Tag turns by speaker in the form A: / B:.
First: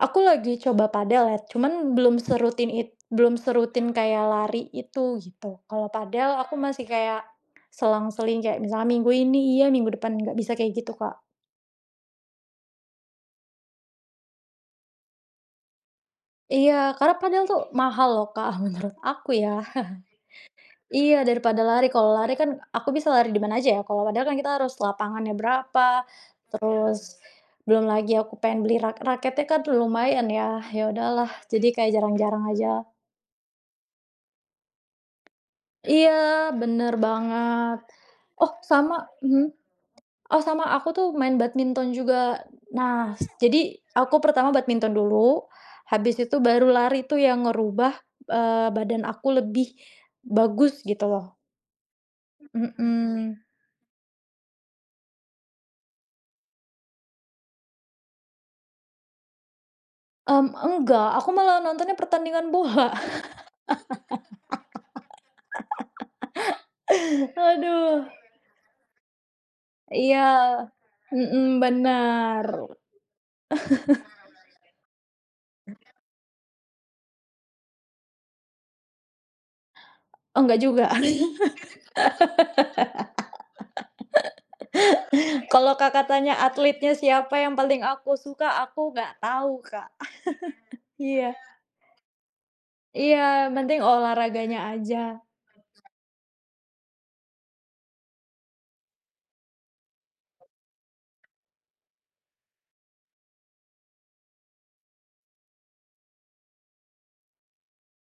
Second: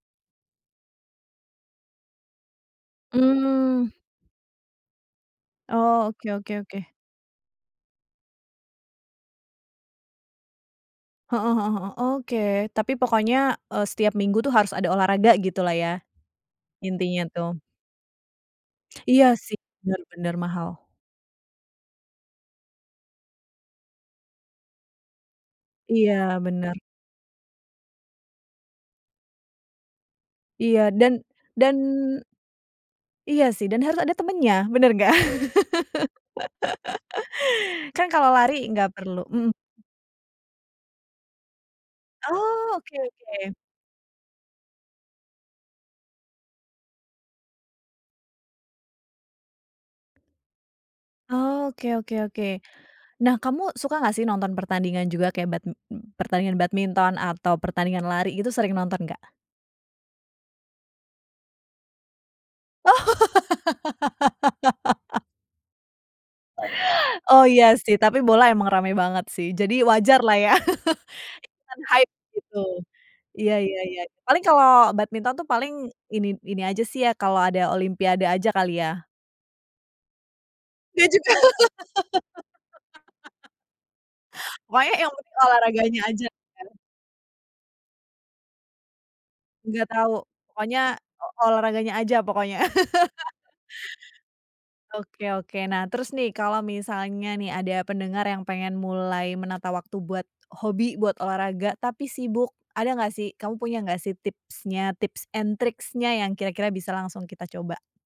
A: Aku lagi coba padel ya. Cuman belum serutin it belum serutin
B: Mmm.
A: kayak lari itu gitu. Kalau
B: Oh, oke
A: padel
B: oke
A: aku
B: oke.
A: masih kayak, selang-seling. Kayak misalnya minggu ini iya, minggu depan enggak. Bisa kayak gitu Kak.
B: Heeh heeh heeh. Oke. Tapi pokoknya, eee, setiap minggu tuh harus ada olahraga gitulah ya,
A: Iya karena
B: intinya
A: padel tuh
B: tuh.
A: mahal loh Kak, menurut
B: Iya
A: aku ya.
B: sih. Benar benar. Mahal.
A: Iya daripada lari. Kalau lari kan aku bisa lari di mana aja ya, kalau padel kan kita harus lapangannya berapa,
B: Iya, benar.
A: terus, belum lagi aku pengen beli rak raketnya kan lumayan ya ya
B: Iya. Dan
A: udahlah, jadi
B: dan
A: kayak jarang-jarang ajalah.
B: Iya sih. Dan harus ada temannya, benar nggak?
A: Iya, benar banget.
B: Kan kalau
A: Oh
B: lari nggak
A: sama,
B: perlu
A: mhm,
B: mhm.
A: oh sama aku tuh main badminton juga.
B: Oh, oke
A: Nah,
B: oke.
A: jadi aku pertama badminton dulu, habis itu baru lari itu yang ngerubah, eee, badan aku lebih, bagus gitu loh.
B: Oh, oke oke oke. Nah
A: Mhm.
B: kamu suka nggak sih nonton pertandingan juga kayak bad pertandingan badminton atau pertandingan lari itu sering nonton nggak?
A: Mmm, enggak. Aku malah nontonnya pertandingan bola.
B: Oh. Oh iya sih,
A: Aduh.
B: tapi bola emang rame banget sih. Jadi
A: Iya.
B: wajarlah ya.
A: Mhm,
B: ikutan hype
A: benar.
B: gitu. Iya iya iya. paling kalo badminton tuh paling ini ini aja sih ya, kalo ada Olimpiade aja kali ya?
A: Oh nggak juga.
B: Ya juga. Banyak yang penting
A: Kalau
B: olahraganya
A: Kakak
B: aja
A: tanya
B: kan.
A: atletnya siapa yang penting aku suka, aku nggak tahu
B: Nggak
A: Kak.
B: tau. Pokoknya, o
A: Iya.
B: olahraganya aja pokoknya,
A: Iya, yang penting olahraganya aja.
B: Oke oke. Nah terus nih, kalau misalnya nih ada pendengar yang pengen mulai menata waktu buat hobi, buat olahraga, tapi sibuk. Ada nggak sih, kamu punya nggak sih tipsnya, tips and tricks-nya yang kira-kira bisa langsung kita coba?